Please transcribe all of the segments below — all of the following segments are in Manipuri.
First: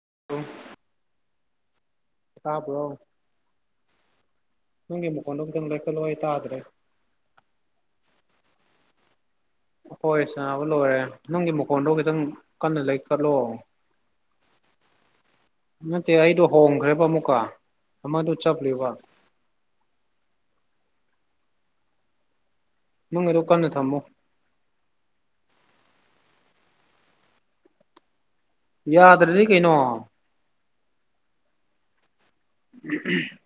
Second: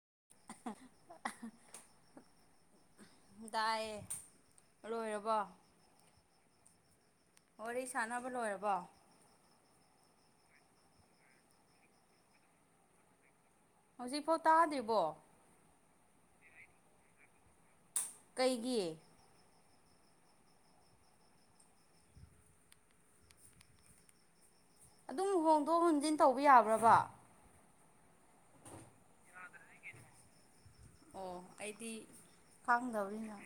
ꯑꯗꯨꯣ ꯑ ꯇꯥꯕ꯭ꯔꯣ ꯅꯪꯦ ꯂꯣꯏꯔꯕꯣ ꯃꯀ ꯀꯂꯣꯋꯥ ꯠꯇ꯭ꯔꯦ ꯋꯥꯔꯤ ꯁꯥꯟꯅꯕ ꯂꯣꯏꯔꯕꯣ ꯍꯣꯏ ꯆꯥꯕ ꯂꯣꯏꯔꯦ ꯅꯪꯒꯤ ꯃꯈꯣꯟꯗꯣ ꯈꯤꯇꯪ ꯀꯟꯅ ꯂꯩ ꯀꯠꯂꯣ ꯍꯧꯖꯤꯛꯐꯥꯎ ꯇꯥꯗꯦꯕꯣ ꯅꯠꯇꯦ ꯑꯩꯗꯣ ꯍꯣꯡꯈ꯭ꯔꯦꯕ ꯑꯃꯨꯛꯀ ꯑꯃꯗꯨ ꯆꯠꯂꯤꯕ ꯀꯩꯒꯤ ꯅꯪꯗꯣꯀꯥꯟꯗ ꯊꯝꯃꯣ ꯑꯗꯨꯝ ꯍꯣꯡꯗꯣꯛ ꯍꯣꯟꯖꯤꯟ ꯇꯧꯕ ꯌꯥꯕ꯭ꯔꯕ ꯌꯥꯗ꯭ꯔꯅꯤ ꯀꯩꯅꯣ ꯑꯣ ꯑꯩꯗꯤ ꯈꯪꯗꯧꯔꯤꯅ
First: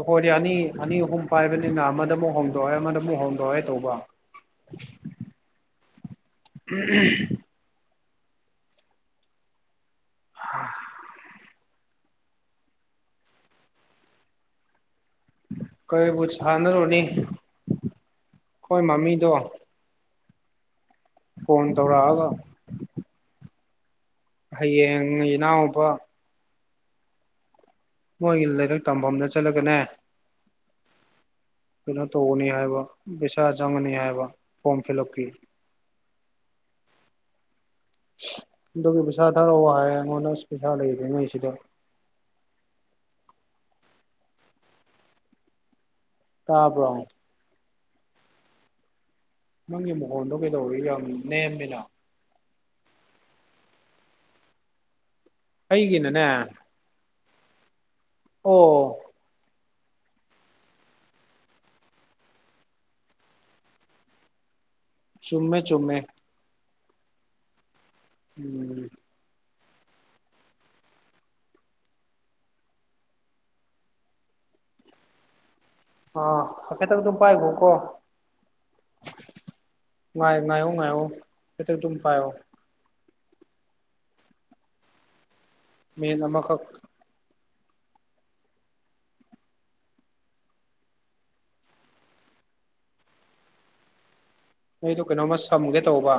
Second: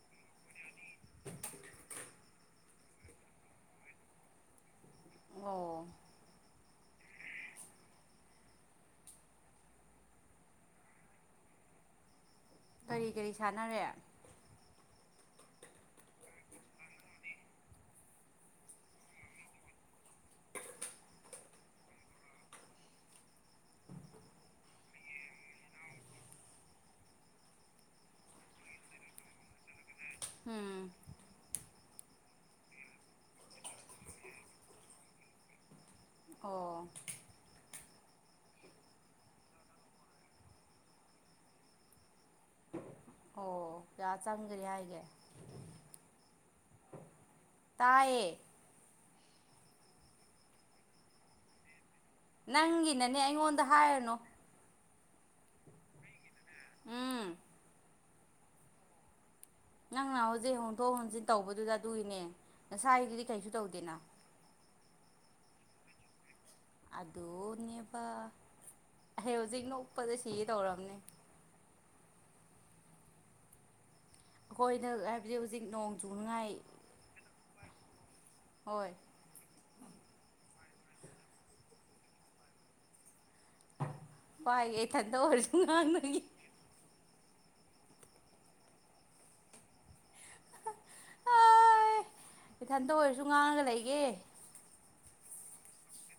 ꯎꯈꯣꯏꯗꯤ ꯑꯅꯤ ꯑꯅꯤ ꯑꯍꯨꯝ ꯄꯥꯏꯕꯅꯤꯅ ꯑꯃꯗ ꯑꯃꯨꯛ ꯍꯣꯡꯗꯣꯛꯑꯣꯦ ꯑꯃꯗꯃꯨꯛ ꯍꯣꯡꯗꯣꯛꯑꯣꯦ ꯇꯧꯕ [unintelligible] ꯑꯣ ꯎꯝ ꯑ ꯀꯔꯤ ꯀꯔꯤ ꯁꯥꯟꯅꯔꯦ ꯀꯩꯕꯨ ꯁꯥꯟꯅꯔꯨꯅꯤ ꯍꯣꯏ ꯃꯃꯤꯗꯣ [inaudible] ꯐꯣꯟ ꯇꯧꯔꯥ ꯍꯥꯏꯒ ꯅꯥꯎꯄꯥ ꯃꯣꯏꯒꯤ ꯂꯥꯏꯔꯤꯛ ꯇꯝꯐꯝꯅ ꯆꯠꯂꯒꯅꯦ ꯎꯝ ꯀꯩꯅꯣ ꯇꯧꯒꯅꯤ ꯍꯥꯏꯕ ꯄꯩꯁꯥ ꯆꯪꯉꯅꯤ ꯍꯥꯏꯕ ꯐꯣꯔꯝ ꯐꯤꯜ ꯑꯞꯀꯤ ꯑꯣ ꯑꯗꯨꯒꯤ ꯄꯩꯁꯥ ꯊꯥꯔꯛꯑꯣ ꯍꯥꯏ ꯑꯩꯉꯣꯟꯗ ꯑꯁ ꯄꯩꯁꯥ ꯂꯩꯗꯦꯉꯣꯏꯁꯤꯗ ꯑꯣ ꯌꯥ ꯆꯥꯡꯒꯔꯤ ꯍꯥꯏꯒꯦ ꯀꯄ꯭ꯔ ꯇꯌꯦꯦ ꯅꯪꯒꯤ ꯃꯈꯣꯟꯗꯣ ꯀꯩꯗꯧꯔꯤ ꯌꯥꯝ ꯅꯦꯝꯃꯤꯅ ꯅꯪꯒꯤꯅꯅꯦ ꯑꯩꯉꯣꯟꯗ ꯍꯥꯏꯔꯅꯨ ꯑꯩꯩꯒꯤ ꯅꯅꯦ ꯎꯝ ꯑꯣ ꯅꯪꯅ ꯍꯧꯖꯤꯛ ꯍꯣꯟꯗꯣꯛ ꯍꯣꯟꯖꯤꯟ ꯇꯧꯕꯗꯨꯗ ꯑꯗꯨꯒꯤꯅꯦ ꯉꯁꯥꯏꯗꯨꯗꯤ ꯀꯩꯁꯨ ꯇꯧꯗꯦꯅ ꯆꯨꯝꯃꯦ ꯆꯨꯝꯃꯦ ꯑꯗꯣ ꯏ ꯎꯝ ꯍꯧꯖꯤꯛꯅ ꯎꯞꯄꯗ ꯁꯤ ꯇꯧꯔꯝꯅꯦ ꯍꯣꯏꯅꯦ ꯑ ꯑꯈꯦ ꯇꯒꯗ ꯄꯥꯏ ꯀꯣ ꯀꯣ ꯍꯣꯏ ꯉꯥꯏ ꯉꯣ ꯉꯣ ꯏꯇ ꯇꯝ ꯄꯥꯏꯣ ꯏ ꯏ ꯊꯗꯣ ꯃꯤ ꯅꯃ ꯀ ꯍ ꯏꯊꯟꯇ ꯑꯣꯏꯔꯁꯨ ꯉꯥꯡꯉꯒ ꯂꯩꯒꯦ ꯅꯣꯏꯗ ꯀꯩꯅꯣꯝꯃ ꯁꯝꯒꯦ ꯇꯧꯕ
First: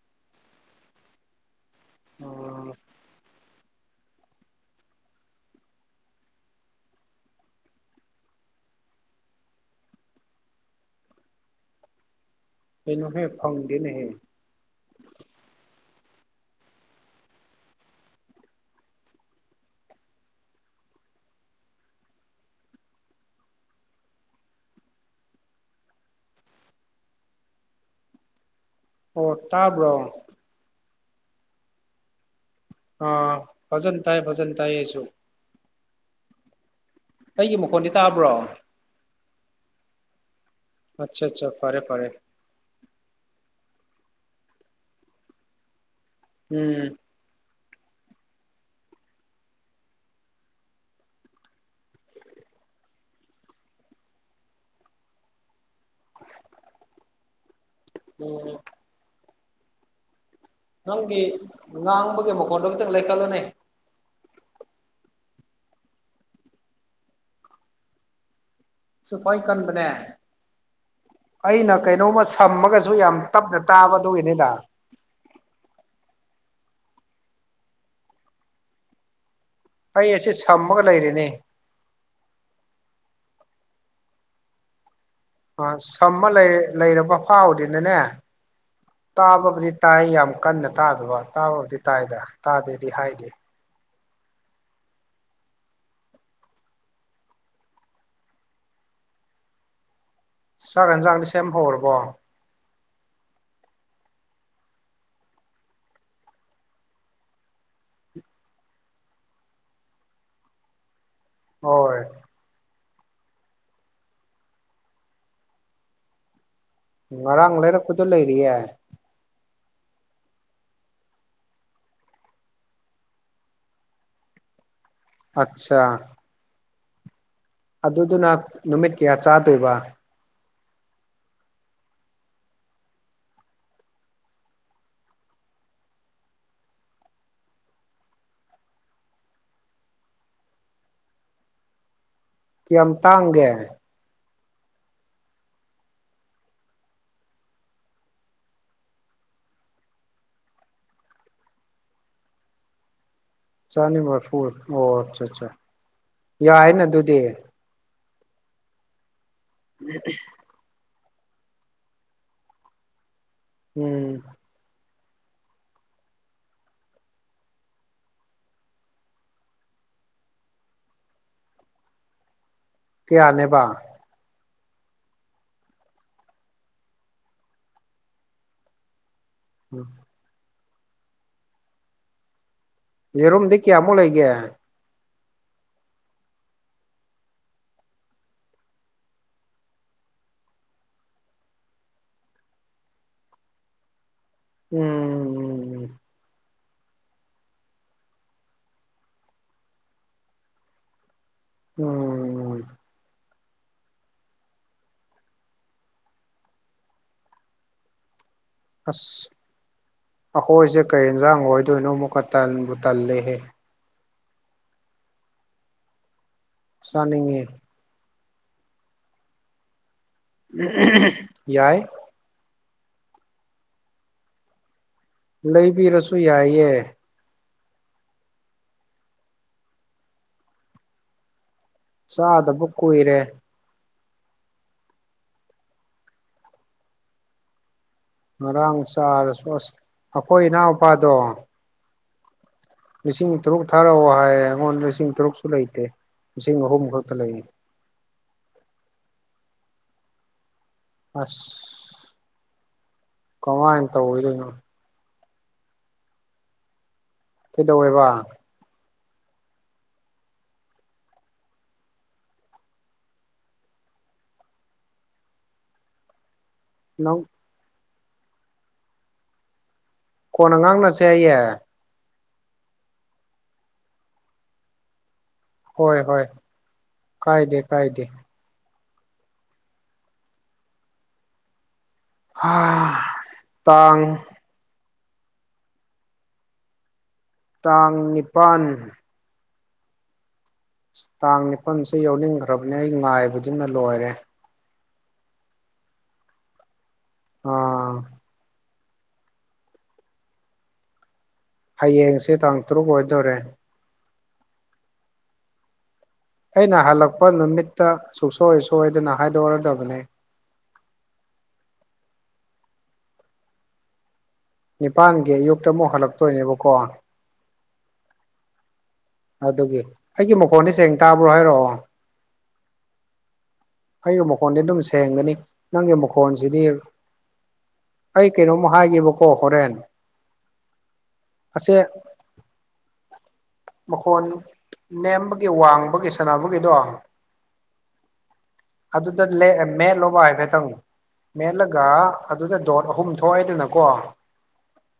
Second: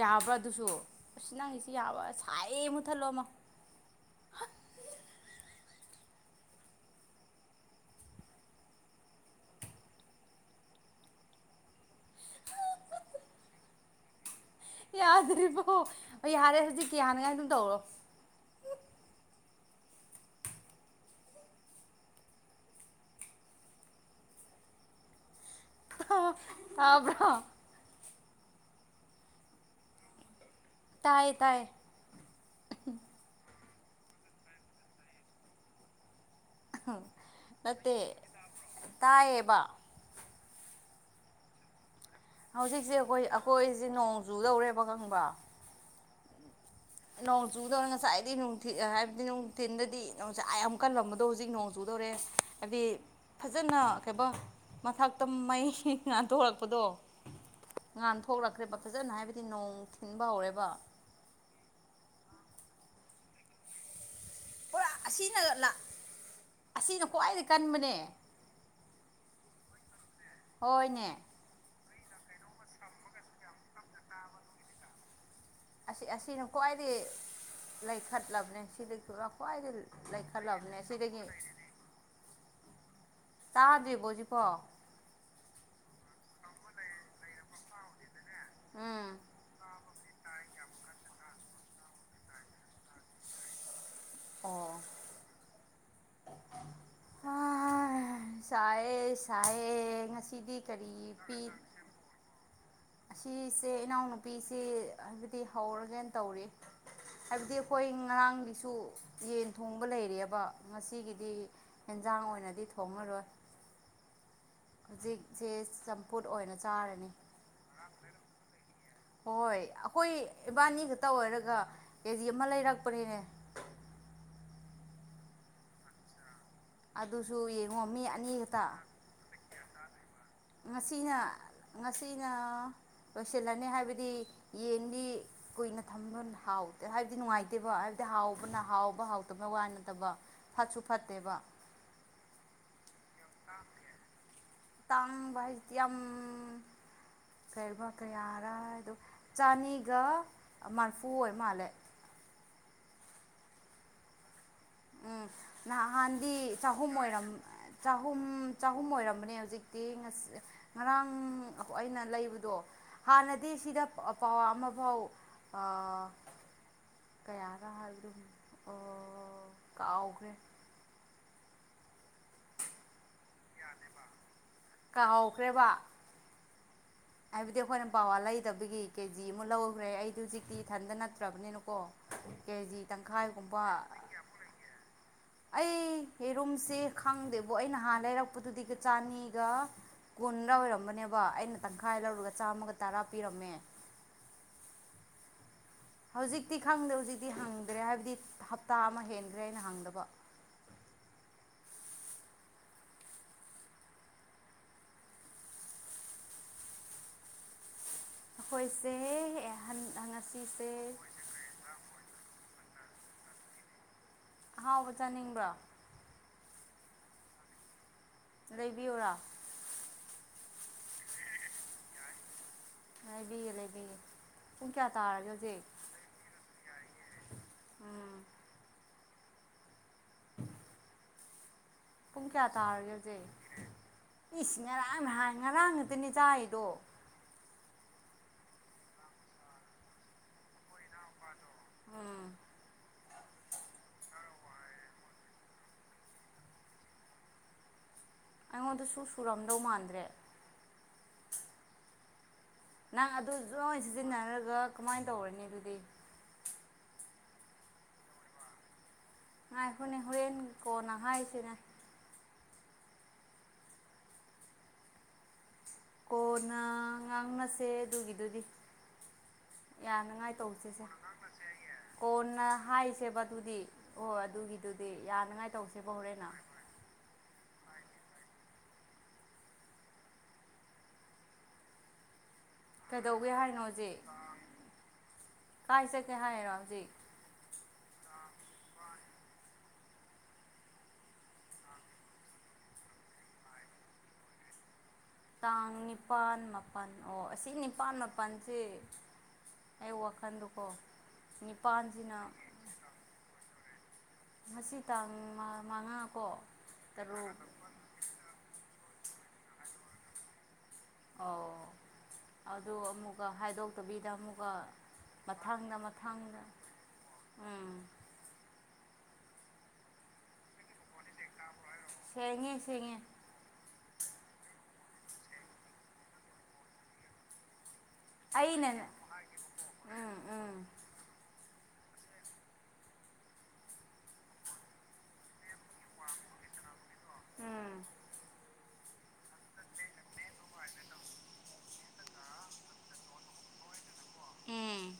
ꯌꯥꯕ꯭ꯔꯥ ꯑꯗꯨꯁꯨ ꯑꯁꯤ ꯅꯪꯒꯤꯁꯤ ꯌꯥꯕ꯭ꯔꯥ ꯁꯥꯏ ꯑꯥ ꯃꯨꯠꯊꯠꯂꯣꯃ ꯑ ꯇꯅꯨ ꯍꯦ ꯐꯥꯎꯗꯅꯦ ꯌꯥꯗ꯭ꯔꯤꯕꯔꯤꯕꯣ ꯑꯩ ꯌꯥꯔꯦ ꯍꯧꯖꯤꯛꯀꯤ ꯍꯅꯒꯥꯏ ꯑꯗꯨꯝ ꯇꯧꯔꯣ ꯑꯕ꯭ꯔꯣ ꯑꯣ ꯇꯥꯕ꯭ꯔꯣ ꯇꯥꯏ ꯇꯥꯏ ꯑꯥ ꯐꯖꯟ ꯇꯥꯏ ꯐꯖꯟ ꯇꯥꯏꯌꯦꯁꯨ ꯑꯩꯒꯤ ꯃꯈꯣꯟꯗꯤ ꯅꯠꯇꯦ ꯇꯥꯕ꯭ꯔꯣ ꯇꯥꯏꯌꯦꯕ ꯑꯆꯥ ꯑꯠꯆꯥ ꯐꯔꯦ ꯐꯔꯦ ꯍꯧꯖꯤꯛꯁꯦ ꯑꯩꯈꯣꯏ ꯑꯩꯈꯣꯏꯁꯦ ꯅꯣꯡ ꯆꯨꯗꯧꯔꯦꯕ ꯈꯪꯕ꯭ꯔ ꯎꯝ ꯆꯨꯗꯧꯔꯦ ꯉꯁꯥꯏꯗꯤ ꯅꯨꯡꯊꯤ ꯍꯥꯏꯕꯗꯤ ꯅꯨꯡꯊꯤꯟꯗꯗꯤ ꯅꯅꯨꯡꯁꯥꯏ ꯌꯥꯝ ꯀꯜꯂꯝꯕꯗꯣ ꯍꯧꯖꯤꯛ ꯅꯣꯡ ꯆꯨꯗꯧꯔꯦ ꯍꯥꯏꯗꯤ ꯐꯖꯅ ꯀꯩꯕ ꯃꯊꯛꯇ ꯃꯩ ꯉꯥꯟꯊꯣꯛꯣꯔꯛꯄꯗꯣ ꯎ ꯉꯥꯟꯟ ꯊꯣꯛꯂꯛꯈ꯭ꯔꯦꯕ ꯐꯖꯅ ꯍꯥꯏꯕꯗꯤ ꯅꯣꯡ ꯊꯤꯟꯕ ꯍꯧꯔꯦꯕ ꯅꯪꯒꯤ ꯉꯥꯡꯕꯒꯤ ꯃꯈꯣꯟꯗꯣ ꯈꯤꯇꯪ ꯂꯩꯈꯠꯂꯅꯤ ꯄꯨꯔꯥ ꯑꯁꯤꯅ ꯑꯁꯤꯅ ꯈ꯭ꯋꯥꯏꯗꯒꯤ ꯀꯟꯕꯅꯦ ꯁꯐꯥꯏ ꯀꯥꯟꯕꯅꯦ ꯍꯣꯏꯅꯦ ꯀꯩꯅꯣꯝꯃ ꯁꯝꯃꯒꯁꯨ ꯌꯥꯝ ꯇꯞꯅ ꯇꯥꯕꯗꯒꯤꯅꯤꯗ ꯑꯁꯤ ꯑꯁꯤꯅ ꯈ꯭ꯋꯥꯏꯗꯒꯤ ꯂꯩꯈꯠꯂꯕꯅꯦ ꯁꯤꯗꯒꯤ ꯈ꯭ꯋꯥꯏꯗꯒꯤ ꯑꯩ ꯑꯁꯤ ꯂꯩꯈꯠꯂꯕꯅꯦ ꯁꯝꯃꯒ ꯁꯤꯗꯒꯤ ꯂꯩꯔꯤꯅꯦ ꯇꯥꯗ꯭ꯦꯕꯣꯖꯤ ꯄꯣ ꯑ ꯁꯝꯃ ꯂꯩꯔꯕ ꯐꯥꯎꯕꯗꯅꯅꯦ ꯎꯝ ꯇꯥꯕꯕꯨꯗꯤ ꯇꯥꯏ ꯌꯥꯝ ꯀꯟꯅ ꯇꯥꯗꯕ ꯇꯥꯕꯕꯨꯗꯤ ꯇꯥꯏꯗ ꯇꯥꯗꯦꯗꯤ ꯍꯥꯏꯗꯦ ꯑꯣ ꯆꯥꯏ ꯆꯥꯏ ꯉꯁꯤ ꯆꯒ ꯌꯦꯟꯖꯥꯡꯗꯤ ꯁꯦꯝ ꯍꯧꯔꯕꯣ ꯑꯁꯤꯁꯦ ꯏꯅꯥꯎꯅꯨꯄꯤꯁꯦ ꯍꯥꯏꯕꯗꯤ ꯍꯧꯔꯒꯦꯅ ꯇꯧꯔꯤ ꯍꯥꯏꯕꯗꯤ ꯑꯩꯈꯣꯏ ꯉꯔꯥꯡꯒꯤꯁꯨ ꯌꯦꯟ ꯊꯣꯡꯕ ꯂꯩꯔꯑꯕ ꯉꯁꯤꯒꯤ ꯗꯤ ꯍꯣꯏ ꯑꯦꯟꯖꯥꯡ ꯑꯣꯏꯅꯗꯤ ꯊꯣꯡꯉꯔꯣꯏ ꯍꯧꯖꯤꯛꯁꯦ ꯆꯝꯄꯨꯠ ꯑꯣꯏꯅ ꯆꯥꯔꯅꯤ ꯎ ꯉꯔꯥꯡꯥꯡꯔ ꯈꯨꯗꯣ ꯂꯩꯔꯤꯌꯦꯦ ꯍꯣꯏ ꯑꯩꯈꯣꯏ ꯏꯕꯥꯅꯤ ꯈꯛꯇ ꯑꯣꯏꯔꯒ ꯀꯦꯖꯤ ꯑꯃ ꯂꯩꯔꯛꯄꯅꯤꯅꯦ ꯑꯆꯥ ꯑꯗꯨꯁꯨ ꯌꯦꯡꯉꯣ ꯃꯤ ꯑꯗꯨꯗꯨꯅ ꯑꯅꯤ ꯈꯛꯇ ꯅꯨꯃꯤꯠ ꯀꯌꯥ ꯆꯥꯗꯣꯏꯕ ꯉꯁꯤꯅ ꯉꯁꯤꯅ ꯂꯣꯏꯁꯤꯜꯂꯅꯤ ꯍꯥꯏꯕꯗꯤ ꯌꯦꯟꯗꯤ ꯀꯨꯏꯅ ꯊꯝꯕ ꯍꯥꯎꯇꯦ ꯍꯥꯏꯕꯗꯤ ꯅꯨꯡꯉꯥꯏꯇꯦꯕ ꯍꯥꯏꯕ ꯍꯥꯎꯕꯅ ꯍꯥꯎꯕ ꯍꯥꯎꯇꯕ ꯋꯥꯏ ꯅꯠꯇꯕ ꯐꯠꯁꯨ ꯐꯠꯇꯦꯕ ꯀꯌꯥꯝ ꯇꯥꯡꯒꯦ ꯇꯥꯡ ꯍꯥꯏꯗꯤ ꯌꯥꯝ ꯀꯔꯤꯕ ꯀꯌꯥꯔꯗ ꯆꯅꯤꯒ ꯃꯔꯐꯨ ꯑꯣꯏ ꯃꯥꯜꯂꯦ [unintelligible] [inaudible] ꯆꯥꯅꯤꯕꯔ ꯐꯨꯔ ꯎꯝ ꯅꯍꯥꯟꯗꯤ ꯆꯍꯨꯝ ꯑꯣꯏꯔ ꯑꯗꯨꯗꯤ ꯆꯍꯨꯝ ꯆꯍꯨꯝ ꯑꯣꯏꯔꯝꯕꯅꯤ ꯍꯧꯖꯤꯛꯇꯤ ꯉꯔꯥꯡ ꯑꯩꯅ ꯂꯩꯕꯗꯣ ꯍꯥꯟꯅꯗꯤ ꯁꯤꯗ ꯎꯝ ꯄꯋꯥ ꯑꯃꯐꯥꯎ ꯑ ꯀꯌꯥꯒ ꯍꯥꯏꯕ ꯑꯗꯨ ꯑꯣ ꯀꯥ ꯎꯈ꯭ꯔꯦ ꯀꯌꯥꯅꯦꯕ ꯀꯍꯥꯎꯈ꯭ꯔꯦꯕ ꯍꯥꯏꯕꯗꯤ ꯑꯩꯈꯣꯏꯅ ꯄꯋꯥ ꯂꯩꯗꯕꯒꯤ ꯀꯦꯖꯤ ꯑꯃ ꯎꯝ ꯂꯧꯈ꯭ꯔꯦ ꯑꯩꯗꯤ ꯍꯧꯖꯤꯛꯇꯤ ꯏꯊꯟꯇ ꯅꯠꯇ꯭ꯔꯕꯅꯤꯅꯀꯣ ꯀꯦꯖꯤ ꯌꯦꯔꯨꯝꯝꯗꯤ ꯇꯪꯈꯥꯏꯒꯨꯝꯕ ꯀꯌꯥꯃꯨꯛ ꯂꯩꯒꯦ ꯑꯩ ꯌꯦꯔꯨꯝꯁꯦ ꯈꯪꯗꯦꯕ ꯑꯩ ꯅꯍꯥꯟ ꯂꯩꯔꯛꯄꯗꯨꯗꯤ ꯆꯅꯤꯒ ꯀꯨꯟꯗ ꯑꯣꯏꯔꯝꯕꯅꯦꯕ ꯑꯩꯅ ꯇꯪꯈꯥꯏ ꯂꯧꯔꯒ ꯆꯥꯝꯃꯒ ꯇꯔꯥ ꯄꯤꯔꯝꯃꯦ ꯎꯝꯝ ꯎꯝ ꯍꯧꯖꯤꯛ ꯍꯧꯛꯇꯤ ꯈꯪꯗꯦ ꯍꯧꯖꯤꯛꯇꯤ ꯍꯪꯗ꯭ꯔꯦ ꯍꯥꯏꯕꯗꯤ ꯍꯞꯇꯥ ꯑꯃ ꯍꯦꯟꯈ꯭ꯔꯦ ꯍꯥꯏꯅ ꯍꯪꯗꯕ ꯎꯝ ꯑꯩꯈꯣꯏꯁꯦ ꯑꯁ ꯉꯁꯤꯁꯦ ꯑꯩꯈꯣꯏꯁꯦ ꯀꯩ ꯌꯦꯟꯁꯥꯡ ꯑꯣꯏꯗꯣꯏꯅꯣ ꯑꯃꯨꯛꯀ ꯇꯟꯕꯨ ꯊꯂꯦꯍꯦ ꯑꯍꯥꯎꯕ ꯆꯥꯅꯤꯡꯕ꯭ꯔꯣ ꯆꯅꯤꯡꯉꯦ ꯂꯩꯕꯤꯌꯔꯥ ꯌꯥꯏ ꯂꯩꯕꯤꯌꯦꯦ ꯂꯩꯕꯤꯌꯦ ꯂꯩꯕꯤꯔꯁꯨ ꯌꯥꯏꯌꯦꯦ ꯎꯝ ꯄꯨꯡ ꯀꯌꯥ ꯆꯥꯗꯕ ꯇꯥꯔꯒꯦ ꯀꯨꯏꯔꯦ ꯍꯧꯖꯤꯛ ꯏꯁꯤ ꯉꯔꯥꯡ ꯍꯥꯏꯥꯟ ꯉꯔꯥꯡ ꯑꯗꯨꯗꯅꯦ ꯥꯏꯗꯣ ꯉꯔꯥꯡ ꯆꯥꯔꯁꯨ ꯑꯁ ꯑꯩꯈꯣꯏ ꯏꯅꯥꯎꯄꯥꯗꯣ ꯎꯝ ꯂꯤꯁꯤꯡ ꯇꯔꯨꯛ ꯊꯥꯔꯛꯑꯣ ꯍꯥꯏꯌꯦ ꯑꯩꯉꯣꯟꯗ ꯂꯤꯁꯤꯡ ꯇꯔꯨꯛꯁꯨ ꯂꯩꯇꯦ ꯂꯤꯁꯤꯡ ꯑꯍꯨꯝ ꯈꯛꯇ ꯂꯩ ꯑꯩꯉꯣꯟꯗꯁꯨ ꯁꯨꯔꯝꯗꯧ ꯃꯥꯟꯗ꯭ꯔꯦ ꯑꯁ ꯅꯪ ꯑꯗꯨ ꯂꯣꯏ ꯀꯃꯥꯏꯅ ꯇꯧꯔꯣꯏꯗꯣꯏꯅꯣ ꯁꯤꯖꯤꯟꯅꯔꯒ ꯀꯃꯥꯏꯅ ꯇꯧꯔꯅꯤ ꯑꯗꯨꯗꯤ ꯀꯩꯗꯧꯋꯦꯕ ꯉꯥꯏ ꯍꯣꯏꯅꯦ ꯍꯣꯔꯦꯟ ꯀꯣꯅ ꯍꯥꯏꯁꯤꯅꯦ ꯀꯣꯟꯅ ꯅꯪ ꯉꯥꯡꯅꯁꯦ ꯑꯗꯨꯒꯤꯗꯨꯗꯤ ꯌꯥꯅꯉꯥꯏ ꯀꯣꯟꯅ ꯇꯧꯁꯤꯁꯦ ꯉꯥꯡꯅꯁꯦ ꯑꯩꯌꯦ ꯀꯣꯟꯅ ꯍꯥꯏꯁꯦꯕ ꯑꯗꯨꯗꯤ ꯍꯣꯏ ꯑꯗꯨꯒꯤꯗꯨꯗꯤ ꯌꯥꯅꯤ ꯍꯣꯏ ꯍꯣꯏ ꯀꯥꯏꯗꯦ ꯀꯥꯏꯗꯦ ꯀꯩꯗꯧꯒꯦ ꯍꯥꯏꯔꯤꯅꯣ ꯍꯧꯖꯤꯛ ꯇꯥꯡ ꯀꯥꯏ ꯆꯠꯀꯦ ꯍꯥꯏꯅꯣ ꯍꯧꯖꯤꯛ ꯇꯥꯡ ꯅꯤꯄꯜ ꯑꯁ ꯇꯥꯡ ꯅꯤꯄꯜꯁꯦ ꯌꯥꯎꯅꯤꯡꯈ꯭ꯔꯕꯅꯦ ꯑꯩ ꯉꯥꯏꯕꯗꯨꯅ ꯂꯣꯏꯔꯦ ꯇꯥꯡ ꯅꯤꯄꯥꯜ ꯃꯥꯄꯜ ꯑꯣ ꯑꯁꯤ ꯅꯤꯄꯥꯜ ꯑꯥ ꯃꯥꯄꯜꯁꯦ ꯑꯨꯀꯥꯟꯗꯀꯣ ꯍꯌꯦꯡꯁꯦ ꯇꯥꯡ ꯇꯔꯨꯛ ꯑꯣꯏꯗꯣꯔꯦ ꯉꯁꯤ ꯇꯥꯡ ꯃꯉꯥ ꯀꯣ ꯑꯩꯅ ꯍꯜꯂꯛꯄ ꯇꯔꯨꯛ ꯅꯨꯃꯤꯠꯇ ꯁꯨꯡꯁꯣꯏ ꯁꯣꯏꯗꯅ ꯍꯥꯏꯗꯣꯛꯔꯗꯕꯅꯤ ꯑꯣ ꯑꯗꯨ ꯑꯃꯨꯛꯀ ꯍꯥꯏꯗꯣꯛꯇꯕꯤꯗ ꯑꯃꯨꯛ ꯅꯤꯄꯥꯥꯟꯒꯤ ꯑꯌꯨꯛꯇ ꯑꯃꯨꯛ ꯍꯜꯂꯛꯇꯣꯏꯅꯦꯕꯀꯣ ꯎꯝ ꯑꯗꯨꯒꯤ ꯑꯩꯒꯤ ꯃꯈꯣꯟꯁ ꯁꯦꯡ ꯇꯥꯕ꯭ꯔꯣ ꯍꯥꯏꯔꯛꯑꯣ ꯁꯤꯉ ꯁꯤꯉ ꯑꯩꯒꯤ ꯃꯈꯣꯟꯗꯤ ꯑꯗꯨꯝ ꯁꯦꯡꯒꯅꯤ ꯅꯪꯒꯤ ꯃꯈꯣꯟꯁꯤꯗꯤ ꯑꯩ ꯀꯩꯅꯣꯝꯃ ꯑꯩꯅ ꯍꯥꯏꯕꯀꯣ ꯍꯣꯔꯦꯟ ꯎꯝ ꯎꯝ ꯑꯁꯦ ꯃꯈꯣꯟ ꯅꯦꯝꯕꯒꯤ ꯋꯥꯡꯕꯒꯤ ꯁꯥꯟꯅꯕꯒꯤꯗꯣ ꯎꯝ ꯑꯗꯨꯗ ꯃꯦꯟꯂꯣꯕ ꯍꯥꯏꯐꯦꯠꯇꯪꯅꯣ ꯃꯦꯠꯂꯒ ꯑꯗꯨꯗ ꯗꯣꯠ ꯑꯍꯨꯝ ꯊꯣꯛꯑꯏꯗꯅꯀꯣ ꯎꯝ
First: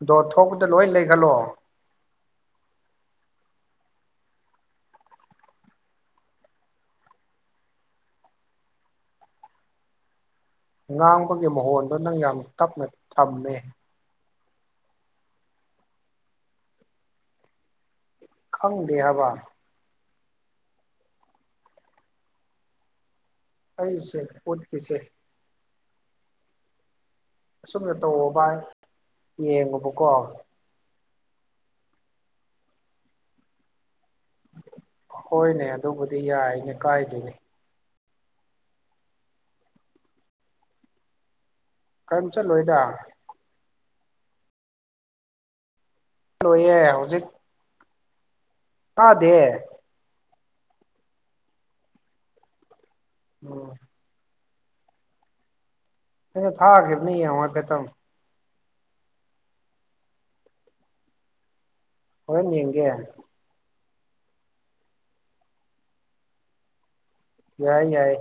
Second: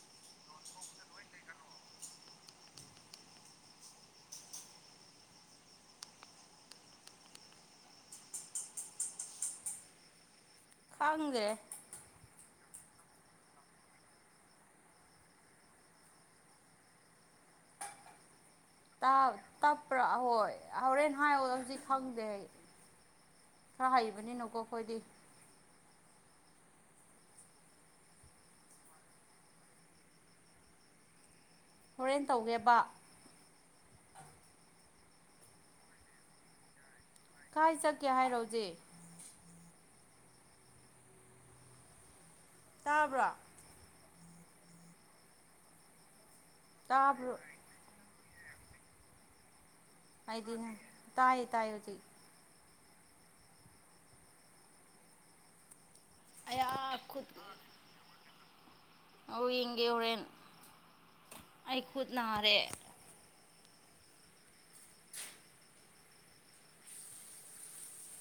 ꯑꯗꯣ ꯊꯣꯛꯄꯗ ꯂꯣꯏ ꯂꯩ ꯈꯜꯂꯣ ꯉꯥꯡꯕꯒꯤ ꯈꯪꯗ꯭ꯔꯦ ꯃꯍꯣꯟꯗꯨꯣ ꯅꯪ ꯌꯥꯝ ꯇꯞꯅ ꯊꯝꯃꯦ ꯈꯪꯗꯦ ꯍꯥꯕ ꯭ꯔꯥ ꯑꯍꯣꯏ ꯍꯣꯔꯦꯟ ꯍꯥꯏꯌꯣ ꯍꯧꯖꯤꯛ ꯈꯪꯗꯦ ꯈ ꯑꯩꯁꯦ ꯍꯩꯕꯅꯤꯅꯨꯀꯣ ꯑꯩꯈꯣꯏꯗꯤ ꯎꯠꯀꯤꯁꯦ ꯑꯁꯨꯝꯅ ꯇꯧꯣ ꯚꯏ ꯌꯦꯡꯉꯨꯕꯀꯣ ꯍꯣꯔꯦꯟ ꯇꯧꯒꯦꯕ ꯍꯣꯏꯅꯦ ꯑꯗꯨꯕꯨꯗꯤ ꯌꯥꯏꯅꯦ ꯀꯥꯏ ꯀꯥꯏ ꯆꯠꯀꯦ ꯍꯥꯏꯔꯣꯖꯤꯦ ꯀꯔꯝ ꯆꯠꯂꯣꯏꯗ ꯇꯥꯕ꯭ꯔꯣ ꯂꯣꯏꯌꯦꯦ ꯍꯧꯖꯤꯛ ꯇꯥꯕ꯭ꯔꯣ ꯑꯥꯗꯦ ꯗꯤꯟ ꯇꯥꯏꯦ ꯇꯥꯏꯖꯤ ꯎꯝ ꯀꯩꯅꯣ ꯑꯌꯥ ꯊꯥꯈꯤꯕꯅꯤ ꯍꯥꯏꯐꯦꯠꯇꯪ ꯑꯣ ꯏꯒꯦ ꯑꯣꯏꯔꯦꯟ ꯍꯣꯏꯅꯤ ꯌꯦꯡꯒꯦ ꯌꯥꯏ ꯌꯥꯏ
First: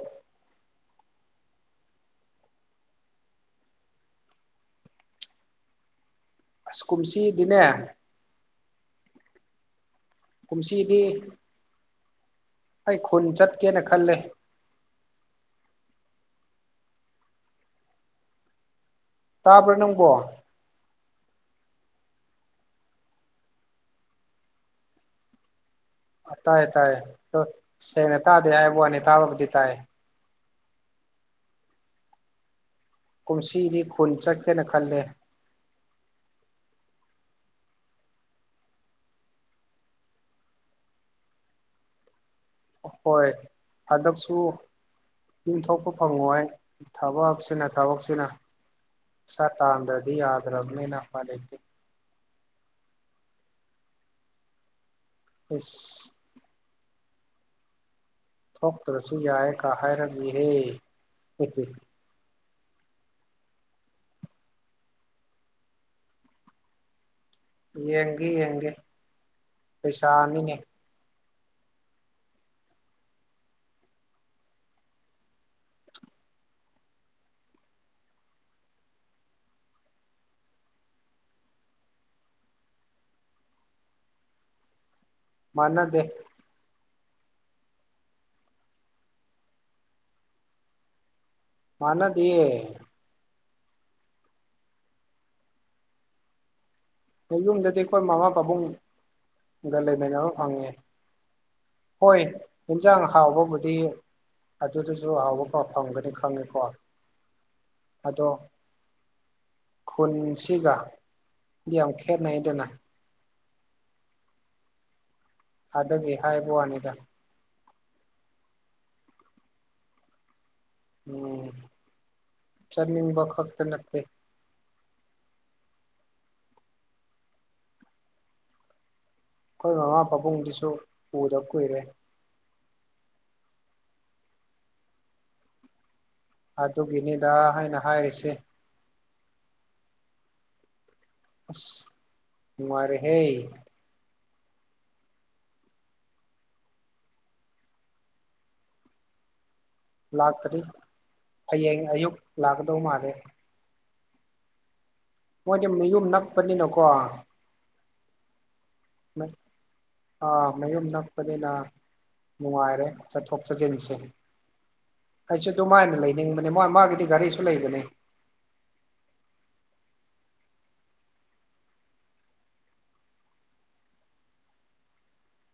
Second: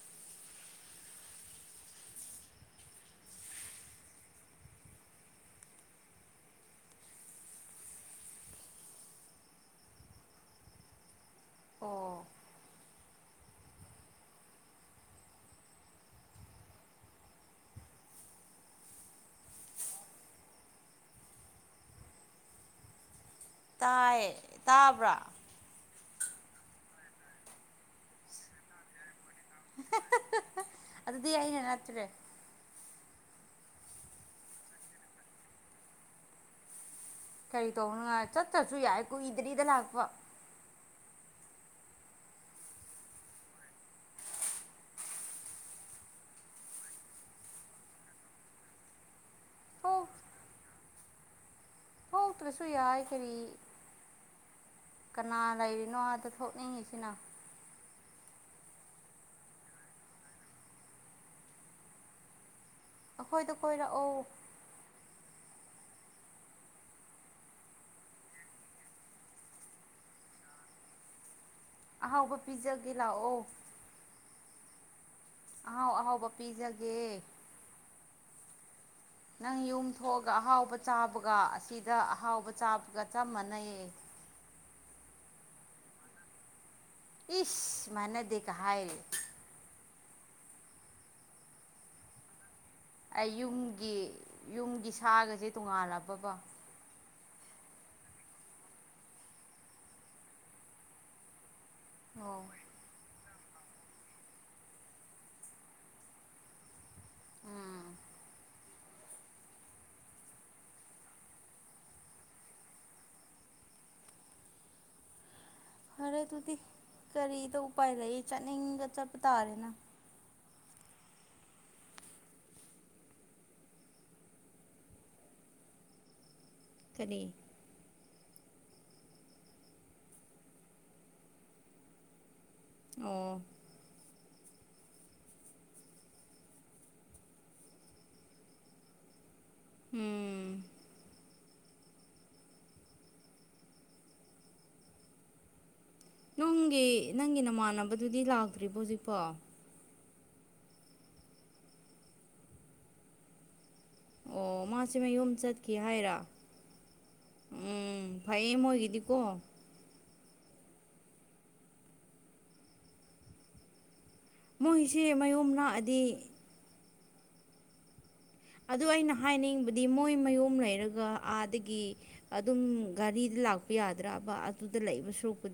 ꯑ ꯀꯨꯝꯁꯤꯗꯤꯅꯦ ꯀꯟꯁꯤꯗꯤ ꯑꯣ ꯑꯩ ꯈꯨꯟ ꯆꯠꯀꯦꯅ ꯈꯜꯂꯦ ꯇꯥꯕꯔꯅꯀꯣ ꯇꯥꯏ ꯇꯥꯕ꯭ꯔꯥ ꯇꯥꯏꯌꯦ ꯇꯥꯏꯌꯦ ꯁꯦꯡꯅ ꯇꯥꯗꯦ ꯍꯥꯏꯕ ꯋꯥꯅꯤ ꯇꯥꯕꯕꯨꯗꯤ ꯇꯥꯏ ꯑꯗꯤ ꯌꯥꯏꯅꯅꯇꯔꯦ ꯀꯨꯝꯁꯤꯗꯤ ꯈꯨꯟ ꯆꯠꯀꯦꯅ ꯈꯜꯂꯦ ꯀꯔꯤ ꯇꯧꯅꯉꯥꯏ ꯆꯠꯇ꯭ꯔꯁꯨ ꯌꯥꯏ ꯀꯨꯏꯗꯔꯤꯗ ꯂꯥꯛꯄ ꯍꯣꯏ ꯍꯟꯗꯛꯁꯨ ꯌꯨꯝꯊꯣꯛꯄ ꯐꯪꯉꯣ ꯍꯥꯏ ꯊꯕꯛꯁꯤꯅ ꯊꯕꯛꯁꯤꯅ ꯁꯥ ꯊꯣꯛ ꯇꯥꯟꯗ꯭ꯔꯗꯤ ꯌꯥꯗ꯭ꯔꯕꯅꯤꯅ ꯂꯩꯇꯦ ꯊꯣꯛꯇ꯭ꯔꯁꯨ ꯌꯥꯏ ꯀꯔꯤ ꯀꯅꯥ ꯏꯁ ꯂꯩꯔꯤꯅꯣ ꯑꯗ ꯊꯣꯛꯅꯤꯡꯉꯁꯤ ꯏ ꯏꯅꯥ ꯊꯣꯛꯇ꯭ꯔꯁꯨ ꯌꯥꯏ ꯀ ꯍꯥꯏꯔꯝꯃꯤꯍꯦ ꯑꯩꯈꯣꯏꯗ ꯀꯣꯏꯔꯛꯎ ꯌꯦꯡꯒꯦ ꯌꯦꯡꯒꯦ ꯄꯩꯁꯥ ꯑꯅꯤꯅꯦ ꯑꯍꯥꯎꯕ ꯄꯤꯖꯒꯤ ꯂꯥꯛꯑꯣ ꯑꯥꯎ ꯑꯥꯎꯕ ꯄꯤꯖꯒꯦ ꯅꯪ ꯌꯨꯝ ꯊꯣꯛꯑꯒ ꯑꯍꯥꯎꯕ ꯆꯥꯕꯒ ꯑꯁꯤꯗ ꯑꯍꯥꯎꯕ ꯆꯥꯕꯒ ꯆꯞ ꯃꯥꯟꯅꯩꯌꯦ ꯃꯅꯗꯦ ꯏꯁ ꯃꯅꯦꯗꯤꯀ ꯍꯥꯏꯔꯤ ꯃꯥꯅꯗꯤꯌꯦ ꯑꯩ ꯌꯨꯝꯒꯤ ꯌꯨꯝꯒꯤ ꯁꯥꯒꯁꯦ ꯇꯣꯡꯉꯥꯜꯂꯕꯕ ꯌꯨꯝꯗꯗꯤ ꯑꯩꯈꯣꯏ ꯃꯃꯥ ꯄꯥꯕꯨꯡꯒ ꯂꯩꯃꯤ ꯑꯃ ꯐꯪꯉꯦ ꯍꯣꯏ ꯑꯣ ꯌꯦꯟꯁꯥꯡ ꯍꯥꯎꯕ ꯃꯗꯤ ꯑꯗꯨꯗꯁꯨ ꯑꯍꯥꯎꯕ ꯐꯥꯎ ꯐꯪꯒꯅꯤ ꯈꯪꯉꯤꯀꯣ ꯑꯗꯣ ꯈꯨꯟꯁꯤꯒ ꯏ ꯌꯥꯝ ꯈꯦꯔꯩꯗꯅꯅꯥ ꯑꯗꯒꯤꯦ ꯍꯥꯏꯕ ꯋꯥꯅꯤꯗ ꯄꯥꯏ ꯂꯩ ꯆꯅꯤꯡꯒ ꯆꯄꯇꯥꯥꯔꯦꯅ ꯎꯝ ꯆꯠꯅꯤꯡꯕ ꯈꯛꯇ ꯅꯠꯇꯦ ꯀꯔꯤ ꯑꯩꯈꯣꯏ ꯃꯃꯥ ꯄꯥꯕꯨꯡꯗꯨꯁꯨ ꯎꯗꯕ ꯀꯨꯏꯔꯦ ꯑꯣ ꯑꯗꯨꯒꯤꯅꯤꯗ ꯑꯩꯅ ꯍꯥꯏꯔꯤꯁꯦ ꯎꯝ ꯑꯁ ꯅꯨꯡꯉꯥꯏꯔꯦꯍꯦ ꯅꯪꯒꯤ- ꯅꯪꯒꯤ ꯅꯃꯥꯟꯅꯕꯗꯨꯗꯤ ꯂꯥꯛꯇ꯭ꯔꯤꯕꯣ ꯍꯧꯖꯤꯛꯄꯣ ꯂꯥꯛꯇꯔꯤ ꯍꯌꯦꯡ ꯑꯌꯨꯛ ꯂꯥꯛꯀꯗꯧ ꯃꯥꯜꯂꯦ ꯑꯣ ꯃꯥ ꯃꯣꯏꯗꯤ ꯃꯌꯨꯝ ꯅꯛꯄꯅꯤꯅꯀꯣ ꯎꯝ ꯐꯩꯌꯦ ꯃꯣꯏꯒꯤꯗꯤꯀꯣ ꯑꯥ ꯃꯌꯨꯝ ꯅꯛꯄꯅꯤꯅ ꯅꯨꯡꯉꯥꯏꯔꯦ ꯆꯠꯊꯣꯛ ꯆꯠꯁꯤꯟꯁꯦ ꯃꯣꯏꯁꯦ ꯑꯩꯁꯨ ꯃꯌꯨꯝ ꯑꯗꯨꯃꯥꯏꯅ ꯂꯥꯛꯑꯗꯤ ꯂꯩꯅꯤꯡꯕꯅꯦ ꯃꯥ ꯃꯥꯒꯤꯗꯤ ꯒꯥꯔꯤꯁꯨ ꯂꯩꯕꯅꯦ ꯑꯗꯨ ꯑꯩꯅ ꯍꯥꯏꯅꯤꯡꯕꯗꯤ ꯃꯣꯏ ꯃꯌꯨꯝ ꯂꯩꯔꯒ ꯑꯥꯗꯒꯤ ꯑꯗꯨꯝ ꯒꯥꯔꯤ ꯂꯥꯛꯄ ꯌꯥꯗ꯭ꯔꯕ ꯑꯗꯨꯗ ꯂꯩꯕ ꯁꯔꯨꯛꯄꯨꯗꯤ